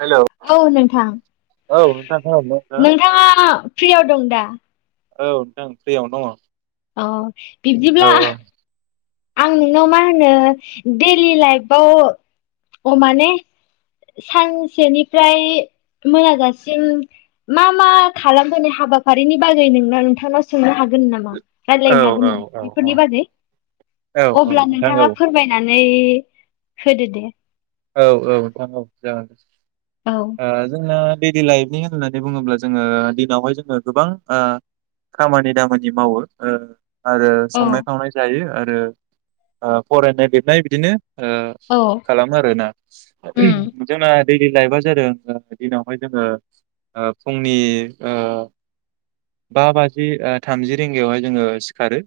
Hello औ नोंथां औ नोंथां खोनादोंना नोंथाङा फ्रियाव दं दा? औ नोंथां फ्रियावनो दङ औ औ बिब्दिब्ला औ आं नोंनाव मा होनो दैलि लाइफआव माने सानसेनिफ्राय मोनाजासिम मा मा खालामबोनाय हाबाफारिनि बागै नोंनाव नोंथांनाव सोंनो हागोन नामा? औ राय्लायनो हागोन नामा औ औ बेफोरनि बागै औ औ अब्ला नोंथां औ नोंथाङा फोरमायनान बे होदो दे। औ औ नंगौ जागोन दे। औ ओयो जोंना। थेडि लाइफनि होननानै बुङोब्ला जोङो दिनावहाय जोङो गोबां ओयो खामानि दामानि मावो ओयो। आरो औ संनाय खावनाय जायो ओ। दोन ओयो फरायनाय लिरनाय बिदिनो। ओयो औ खालाम। आरोना उम उहुम जोंना दैलि लाइफा जादों ओ दिनावहाय जोङो ओयो फुंनि ओयो बा बाजि ओ थामजि रिंगायावहाय जोङो सिखारो।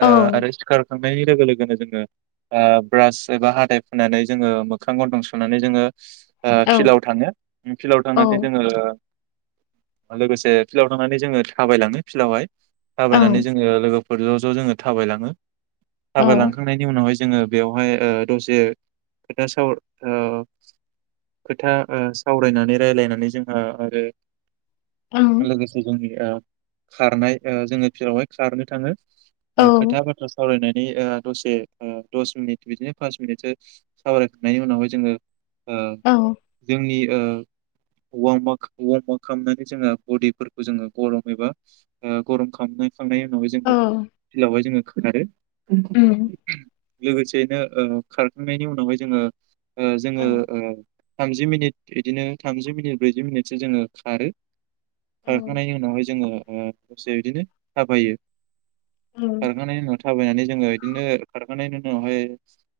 औ ओं आरो सिखार थांनाय लोगो लोगोनो जोङो आया ब्रास एबा हादाय फुनानै जो जोङो मोखां गन्थं सुनानै जोङो। ओयो औ फिलाव थाङो फिलाव औ थांनानै जोङो लोगोसे फिल्डाव थांनानै जोङो थाबायलाङो फिल्डावहाय। थाबायनानै ओं जोङो लोगोफ फोर ज' ज' जोङो थाबायलाङो। औ थाबायलांखांनायनि उनावहायजो जोङो बेयावहाय ओ दसे। खोथा साव ओयो खोथा ओ सावरायनानै राय्लायनानै जोंहा आरो ओं लोगोसे जोंनि या खारनाय ओयो जोङो फिलावहाय खारनो थाङो। औ ओ खोथा बाथ्रा सावरायनाय। बि ओ दसे उम दस मिनिट बिदिनो फास मिनिटसो। सावरायखांनायनि उनावहाय जोङो। ओयो औ जोंनि [unintelligible] खांनायनि उनावाय औ जोङो फिलावहाय जोङो खो नारो। उम। लोगोसेयैनो ओ खार खांनायनि उनावहाय जोङो। ओयो औ जोङो ओयो। थामजि मिनिट बिदिनो थामजि मिनिट ब्रैजि मिनिटसो जोङो खारो। औ खारखांनायनि उनावहाय जोङो ओ दसे बिदिनो थाबायो। औ खारखांनाय उनाव थाबायनानै जोङो बिदिनो खारखानाय उनावहाय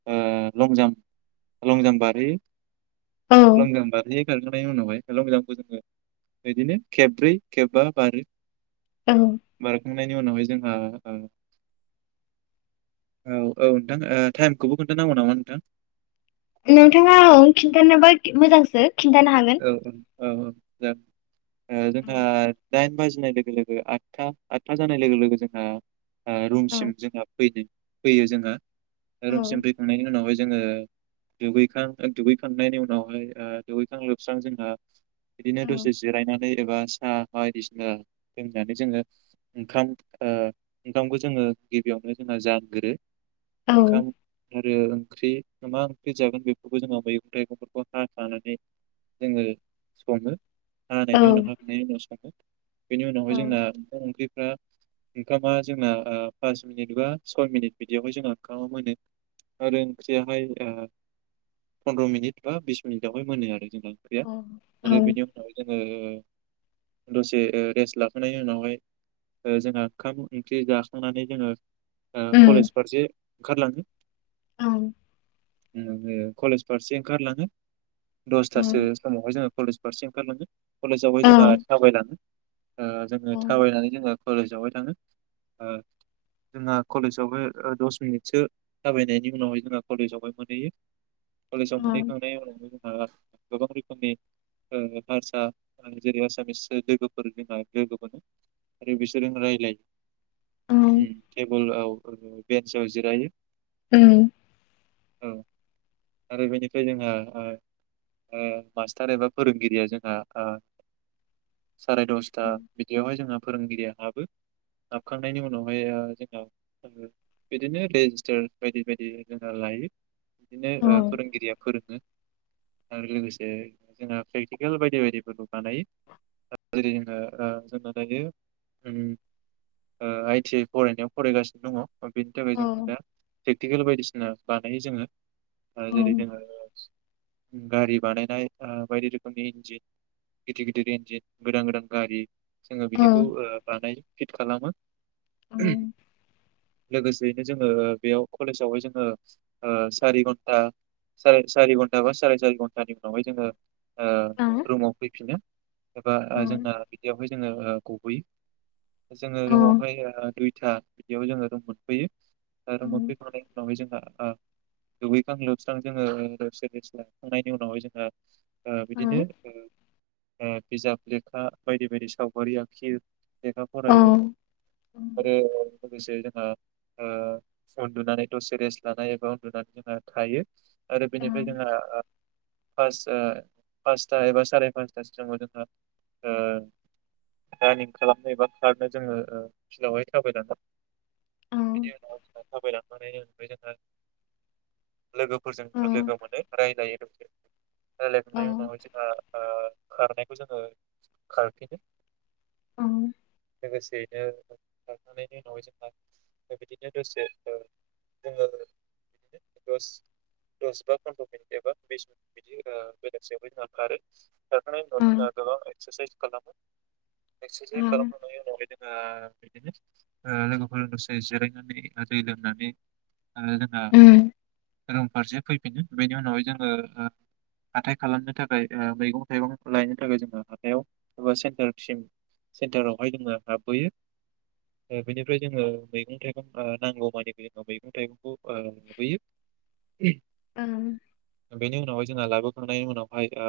ओ लं जाम्प लं जाम्प बारि औ लं जाम्प बारि सेरखांनायनि उनावहाय हल' मोजांखौ जोङो बिदिनो खेबब्रै खेबबा बारो। औ। नायनि उनावहाय जोंहा औ औ नोंथां टाइमखौबो खोन्थानांगौ नामा न थां? नोंथाङा ओं खिन्थानोबा मोजांसो खिन्थानो हागोन औ औ औ औ। जा ओ औ जोंहा दाइन बाजिनाय लोगो लोगो आदथा आदथा जानाय लोगो लोगो जोंहा ओ औ रुमसिम जोंहा फैदों। फैयो जोङो। रुमसिम औ फैखांनायनि उनावहाय जोङो दैगैखां-दुैखांनायनि उनावहाय ओ दुगैखां लोबखां स्रां जोंहा बिदिनो औ दसे जिरायना नै एबा साहा बायदिसिना लोंनानै जोङो ओंखाम-ओंखामखौ जोङो गिबियावनो जोंहा जानगोरो। औ ओंखाम आरो ओंख्रि मा ओंख्रि जागोन बेफोरखौ जोङो मैगं थाइगंफोरखौ हाखानानै जोङो सङो औ हानायनि उनावहा हाखांनायनि उनाव सङो। बेनि औ उनावहाय जोंना ओंखाम ओंख्रि फ्रा ओंखामा जोंना ओ पास मिनिट बा सय मिनिट बिदियावहाय जोंना ओंखामा मोनो आरो ओंख्रियाहाय ओ फनद्र' मिनिट बा बिस मिनिटावहाय मोनो आरो। जोंना ओंख्रिया औ आरो बेनि उनाव जों ओ दसे ओ रेस्ट लाखांनि उनावहाय ओ जोंहा खाम इंख्रि जाखांनानै जोङो ओ उम कलेज फारसे ओंखारलाङो। ओं उनाव जोङो कलेज फारसे ओंखारलाङो दस थासो उम समावहाय जोङो कलेज फारसे ओंखारलाङो। औ कलेजावहाय जोंहा थाबायलाङो। ओ जोङो थाबायनानै जोङो कलेजावहाय थाङो ओ जोंहा कलेजावहाय दस मिनिटसो थाबायनायनि उनावहाय जोंहा कलेजावहाय मोनहैयो। कलेजाव ओं मोनहैखांनाय उनाव [unintelligible] गोबां रोखोमनि ओ भारसा रायलायो जेरै आसामिस लोगोफोर जोंहा लोगो मोनो आरो बिसोरजों रायलायो। ओं उम टेबुलाव बेन्साव जिरायो। उम औ आरो बेनिफ्राय जोंहा ओ ओ मास्टार एबा फोरोंगिरिया जोंहा ओ सारायदसथा बिदियावहाय जोंहा फोरोंगिरिया हाबो हाबखांनायनि उनावहाय ओ जोंना बिदिनो रेजिस्टार बायदि-बायदि जोंना लायो बिदिनो औ ओ फोरोंगिरिया फोरोङो। आरो लोगोसे जोंहा प्रेकटिकेल बायदि बायदिफोरखौ बानायो जेरै जोङो ओ जोंना दायो उम ओ आइ टि आइ फरायनायाव फरायगासिनो दङ। बेनि थाखाय जों औ दा पेकटिकेल बायदिसि ङो बानायो जोङो। ओ जेरै ओं जोङो ओ गारि बानायनाय ओ बायदि रोखोमनि इन्जिन गिदिर-गिदिर इन्जिन गोदान-गोदान गारि जोङो बिदिखौ ओ बानाय फिद खालामो औ लोगोसेयैनो जोङो बेयाव कलेजावहाय जोङो ओ सारि घन्टा सार सारि घन्टा बा सार देर घन्टानि उनावहाय जोङो। ओ रुमाव फैफिनो। एबा ओ ओं जोंना बिदियावहाय जोङो ओ। गबोयो। जोङो ओं रुमावहाय ओ दुइ था बिदियाव जोङो रुम मोनफैयो। ओ रुम मोनफैखांनायनि उनावहाय जोंहा ओ दुगैस्रां लोबस्रां ओ जोङो दसे रेस ला खांनायनि उनावहाय जोङो। औ बिदिनो ओ ओ बिजाब लेखा बायदि-बायदि सावगारि आखियो। लेखा फरायो ओं ओं आरो लोगोसे जोंहा ओ उन्दुनानै दसे रेस लानाय एबा उन्दुनानै जोंहा थायो। आरो बेनिफ्राय जोंहा ओ फास ओ पासथा एबा साराय पासता समाव जोंहा ओ रानिं खालामनो एबा खारनो जोङो ओ फिल्डआवहाय थाबायलाङो, ओं बेनि उनाव जोङो थाबायलांनानै ओमफ्राय जोंहा लोगोफोरजों लोगो मोनो, रायज्लायो। रायलायखांनायनि ओं उनावहाय जोंहा ओ खारनायखौ जोङो खारफिनो। ओं दसेयैनो थांखांनायनि उनावहाय जोंहा बिबादिनो दसे ओ जोङो बिदिनो दस दस बा फन्द्र' मिनिट एबा बिस बिदि ओ बेलासियाव जोंहा खारो। खारखांनायनि ओं उनाव जोंहा गोबां एक्सारसाइस खालामो। एक्सारसाइस ओं खालामखांनायनि उनावहाय जोङो बिदिनो ओ लोगोफोरजों दसे जिरायनानै [unintelligible] आरो जोंना ओं रुम फारसे फैफिनो बेनि उनावहाय जों ओ ओ हाथाइ खालामनो थाखाय ओ मैगं थाइगं लायनो थाखाय जोङो हाथाइयाव एबा सेन्टारसिम सेन्टारावहाय जोङो हाबबोयो ओ बेनिफ्राय जोङो मैगं थाइगं ओ नांगौमानि [inaudible] मैगं-थाइगं खौ ओ लाबोयो। ओं बेनि उनावहाय जोंहा लाबोखांनायनि उनावहाय ओ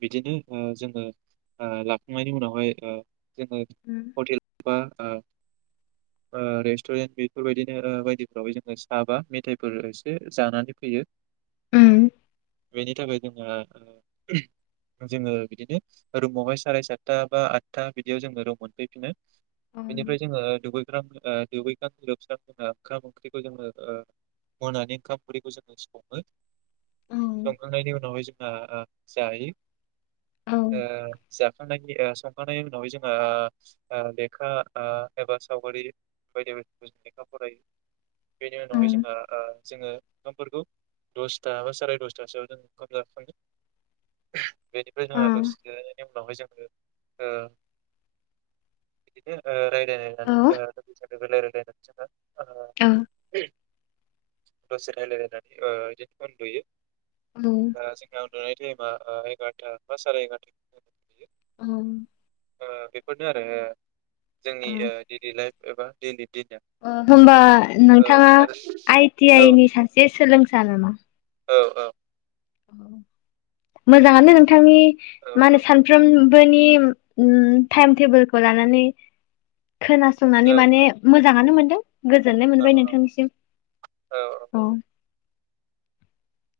बिदिनो ओ जोङो ओ लाखांनायनि उनावहाय ओ जोङो हटेल बा ओ ओ रेस्टुरेन्ट बेफोरबायदिनो बायदिफोराव जोङो साहा बा मेथाइफोर एसे जानानै फैयो। उम बिनि थाखाय जोङो ओ जोङो बिदिनो रुमावहाय साराय सातथा बा आठथा बिदियाव जोङो रुम मोनफैफिनो। बेनिफ्राय जोङो दुगैस्रां ओ दुगैस्रां लोबस्रां जोंङो ओंखाम ओंख्रिखौ जोङो ओ मोनानि ओंखाम ओंख्रिखौ जोङो सङो। संखांनायनि उनावहाय जों आ आ जायो। ओ जाखांनायनि ओ संखानायनि उनावहाय जोंङो ओ लेखा ओ एबा सावगारि बायदि बायदिनि लेखा फरायो, बेनि उनावहाय जोंहा ओ जोङो ओंखामफोरखौ दस था बा साराय दसथासोआव जों ओंखाम जाखाङो। बेनिफ्राय जों दसे जिरायनायनि उनावहाय जोङो ओ बिदिनो ओ रायलाय रायलायनानै [inaudible] [inaudible] आ दसे रायलाय लायनानै ओ इदिनो उन्दुयो। दा जोंना उन्दुनाय टाइमा ओ एगारथा बा साराय एगारथा औ मोनो आरो जोंनि उम दैलि लाइफ एबा दैलि दिना ओ होनबा ओ नोंथाङा आरो आइटि औ आइ नि सासे सोलोंसा नामा? औ औ। अ मोजाङानो नोंथांनि औ मा औ होनो सानफ्रोम बेनि उम थाइम थेबोलखौ लानानै खोनासंनानै माने मोजाङानो मोन दो गोजोननाय औ मोनबाय नोंथांनिसिम औ।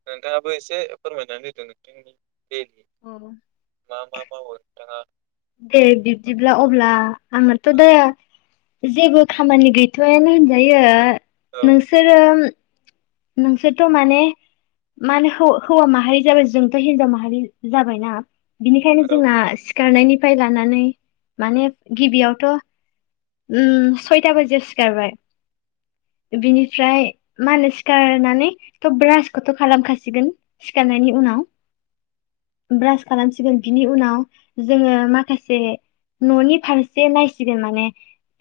नोंथाङाबो एसे फोरमायनानै होदो नोंथांनि देलि औ मा मा मावो नोंथाङा? दे मा बिब्दिब्ला मा अब्ला आंनाथ' औ दा जेबो खामानि गैथ'वानो होनजायो औ नोंसोरो नोंसोरथ' माने मा नो हौ हौवा माहारि जाबाय जोंथ' हिनजाव माहारि जाबायना बिनिखायनो औ जोंना सिखारनायनिफ्राय लानानै माने गिबियावथ' उम सयथा बाजियाव सिखारबाय बिनिफ्राय मा होनो सिखारनानै थ' ब्रासखोथ' खालामखासिगोन सिखारनायनि उनाव ब्रास खालामसिगोन बिनि उनाव जोङो माखासे न'नि फारसे नायसिगोन माने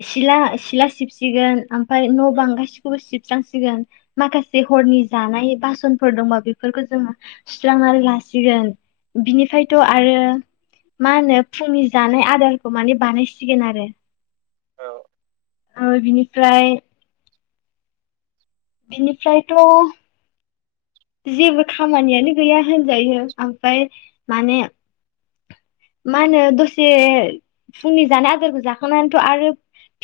सिला सिला सिबसिगोन आं ओमफाय न' औ बां गासिखौबो सिब सुस्रांसिगोन माखासे हरनि जानाय बासनफोर दंबा बेफोरखौ जोङो सुस्रांनानै लासिगोन‌। बिनिफ्रायथ' आरो मा होनो फुंनि जानाय आदारखौ माने बानायसिगोन आरो औ आ बिनिफ्राय बिनिफ्रायथ' जेबो खामानियानो गैया होनजायो ओमफ्राय माने मा होनो दसे फुंनि जानाय आदारखौ जाखांनानैथ' आरो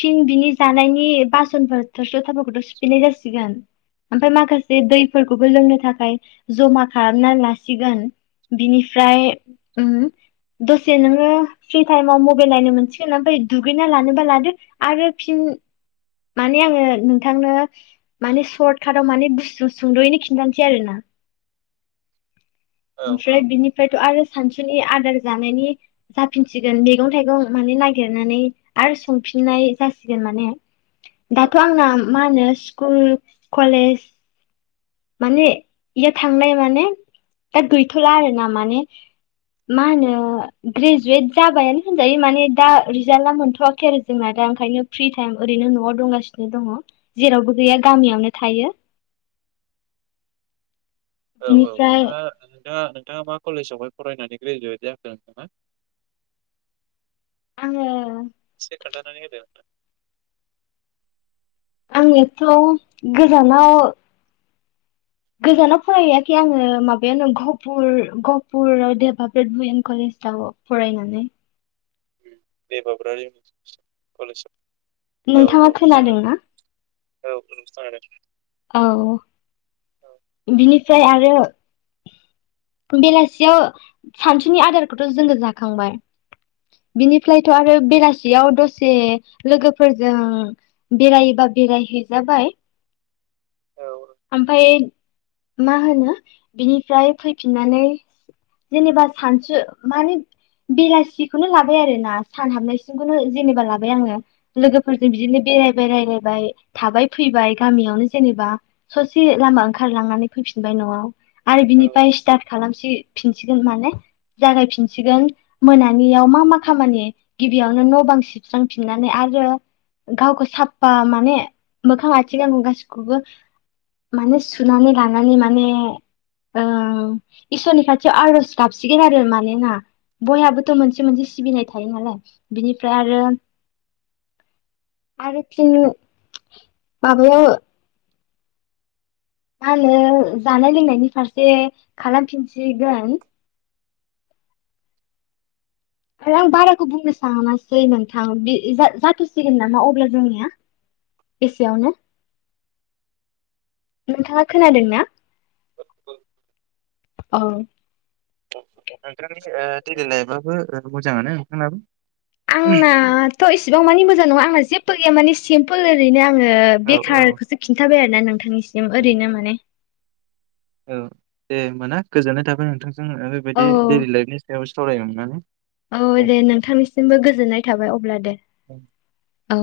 फिन बिनि जानायनि बासनफोर थोरसि लथाफोरखौथ' सुफिननाय जासिगोन। ओमफाय माखासे दैफोरखौबो लोंनो थाखाय जमा खालामना लासिगोन बिनिफ्राय उम दसे नोङो फ्रि थाइमाव मबाइल नायनो मोनसिगोन ओमफ्राय दुगैना लानोबा लादो आरो फिन माने आङो नोंथांनो माने सर्ट कार्टआव माने गुसु सुंद'यैनो खिन्थानोसै आरो ना। औ ओमफ्राय औ बिनिफ्रायथ' आरो सानसुनि आदार जानायनि जाफिनसिगोन मैगं थाइगं माने नागिरनानै आरो संफिननाय जासिगोन माने औ दाथ' आंना मा होनो स्कुल कलेज माने इयो थांनाय माने दा गैथ'ला आरो ना माने मा होनो ग्रेजुवेट जाबायानो होनजायो माने दा रिजाल्टआ मोनथ'वाखै आरो जोंना दा ओंखायनो फ्रि थाइम ओरैनो न'आव दंगासिनो दङ' जेरावबो गैया गामियावनो थायो। औ औ बिनिफ्राय नोंथाङा नोंथाङा नोंथाङा मा कलेजावहाय फरायनानै ग्रेजुवेट जाखो नोंथाङा आङो एसे खोन्थानानै होदो। आङोथ' गोजानाव गोजानाव फरायहैयाखै आङो माबायावनो घहपुर गहपुर देभाब्रेद [unintelligible] कलेजाव फरायनानै बे [unintelligible] कलेजाव। औ नोंथाङा औ मोजाङानो खोनादोंना? औ खोनादों। औ बिनिफ्राय आरो बेलासियाव सानसुनि आदारखौथ' जोङो जाखांबाय बिनिफ्रायथ' आरो बेलासियाव दसे लोगोफोरजों बेरायोबा बेरायहैजाबाय। औ ओमफाय मा होनो बिनिफ्राय फैफिननानै जेनेबा सानसु माने बेलासिखौनो लाबाय आरोना सान हाबनायसिमखौनो जेनेबा लाबाय आङो लोगोफोरजों बिदिनो बेरायबाय रायलायबाय थाबाय फैबाय गामियावनो जेनेबा ससे लामा ओंखारलांनानै फैफिनबाय न'आव। आरो औ बिनिफ्राय स्टार्ट खालामस सि फिनसिगोन माने जागायफिनसिगोन मोनानियाव मा मा खामानि गिबियावनो न' बां सिबस्रांफिननानै आरो गावखौ साफा माने मोखां आथि गां गासिख खौबो माने सुनानै लानानै माने ओ इसोरनि खाथियाव आर'ज गाबसिगोन आरो मानेना बयहाबोथ' मोनसे मोनसे सिबिनाय थाय थायो नालाय बिनिफ्राय आरो आरो फिन माबायाव आङो जानाय लोंनायनि फारसे खालामफिनसिगोन। फोरा आं बाराखौ बुंनो सानासै नोंथां बे ए जाथ जाथेसिगोन नामा अब्ला जोंनिया एसेयावनो नोंथाङा खोनादों ना? औ अ नोंट्रानि से देइलि लाइफआबो ओ मोजाङानो नोंथांनाबो। आंनाथ' एसेबां मानि मोजां नङा आंना जेबो गैया माने सिम्पोल ओरैनो आं ओङोब औ बेखारखौसो खिन्थाबाय आर ना नोंथांनिस सिम औ ओरैनो माने औ दे होनबा ना गोजोननाय थाबाय नोंथां। जों आरो बेदि औ दैलि लाइफनि सायावसो सावराय नोंथां औ दे नोंथांनिसिमबो गोजोननाय थाबाय अब्ला दे औ। औ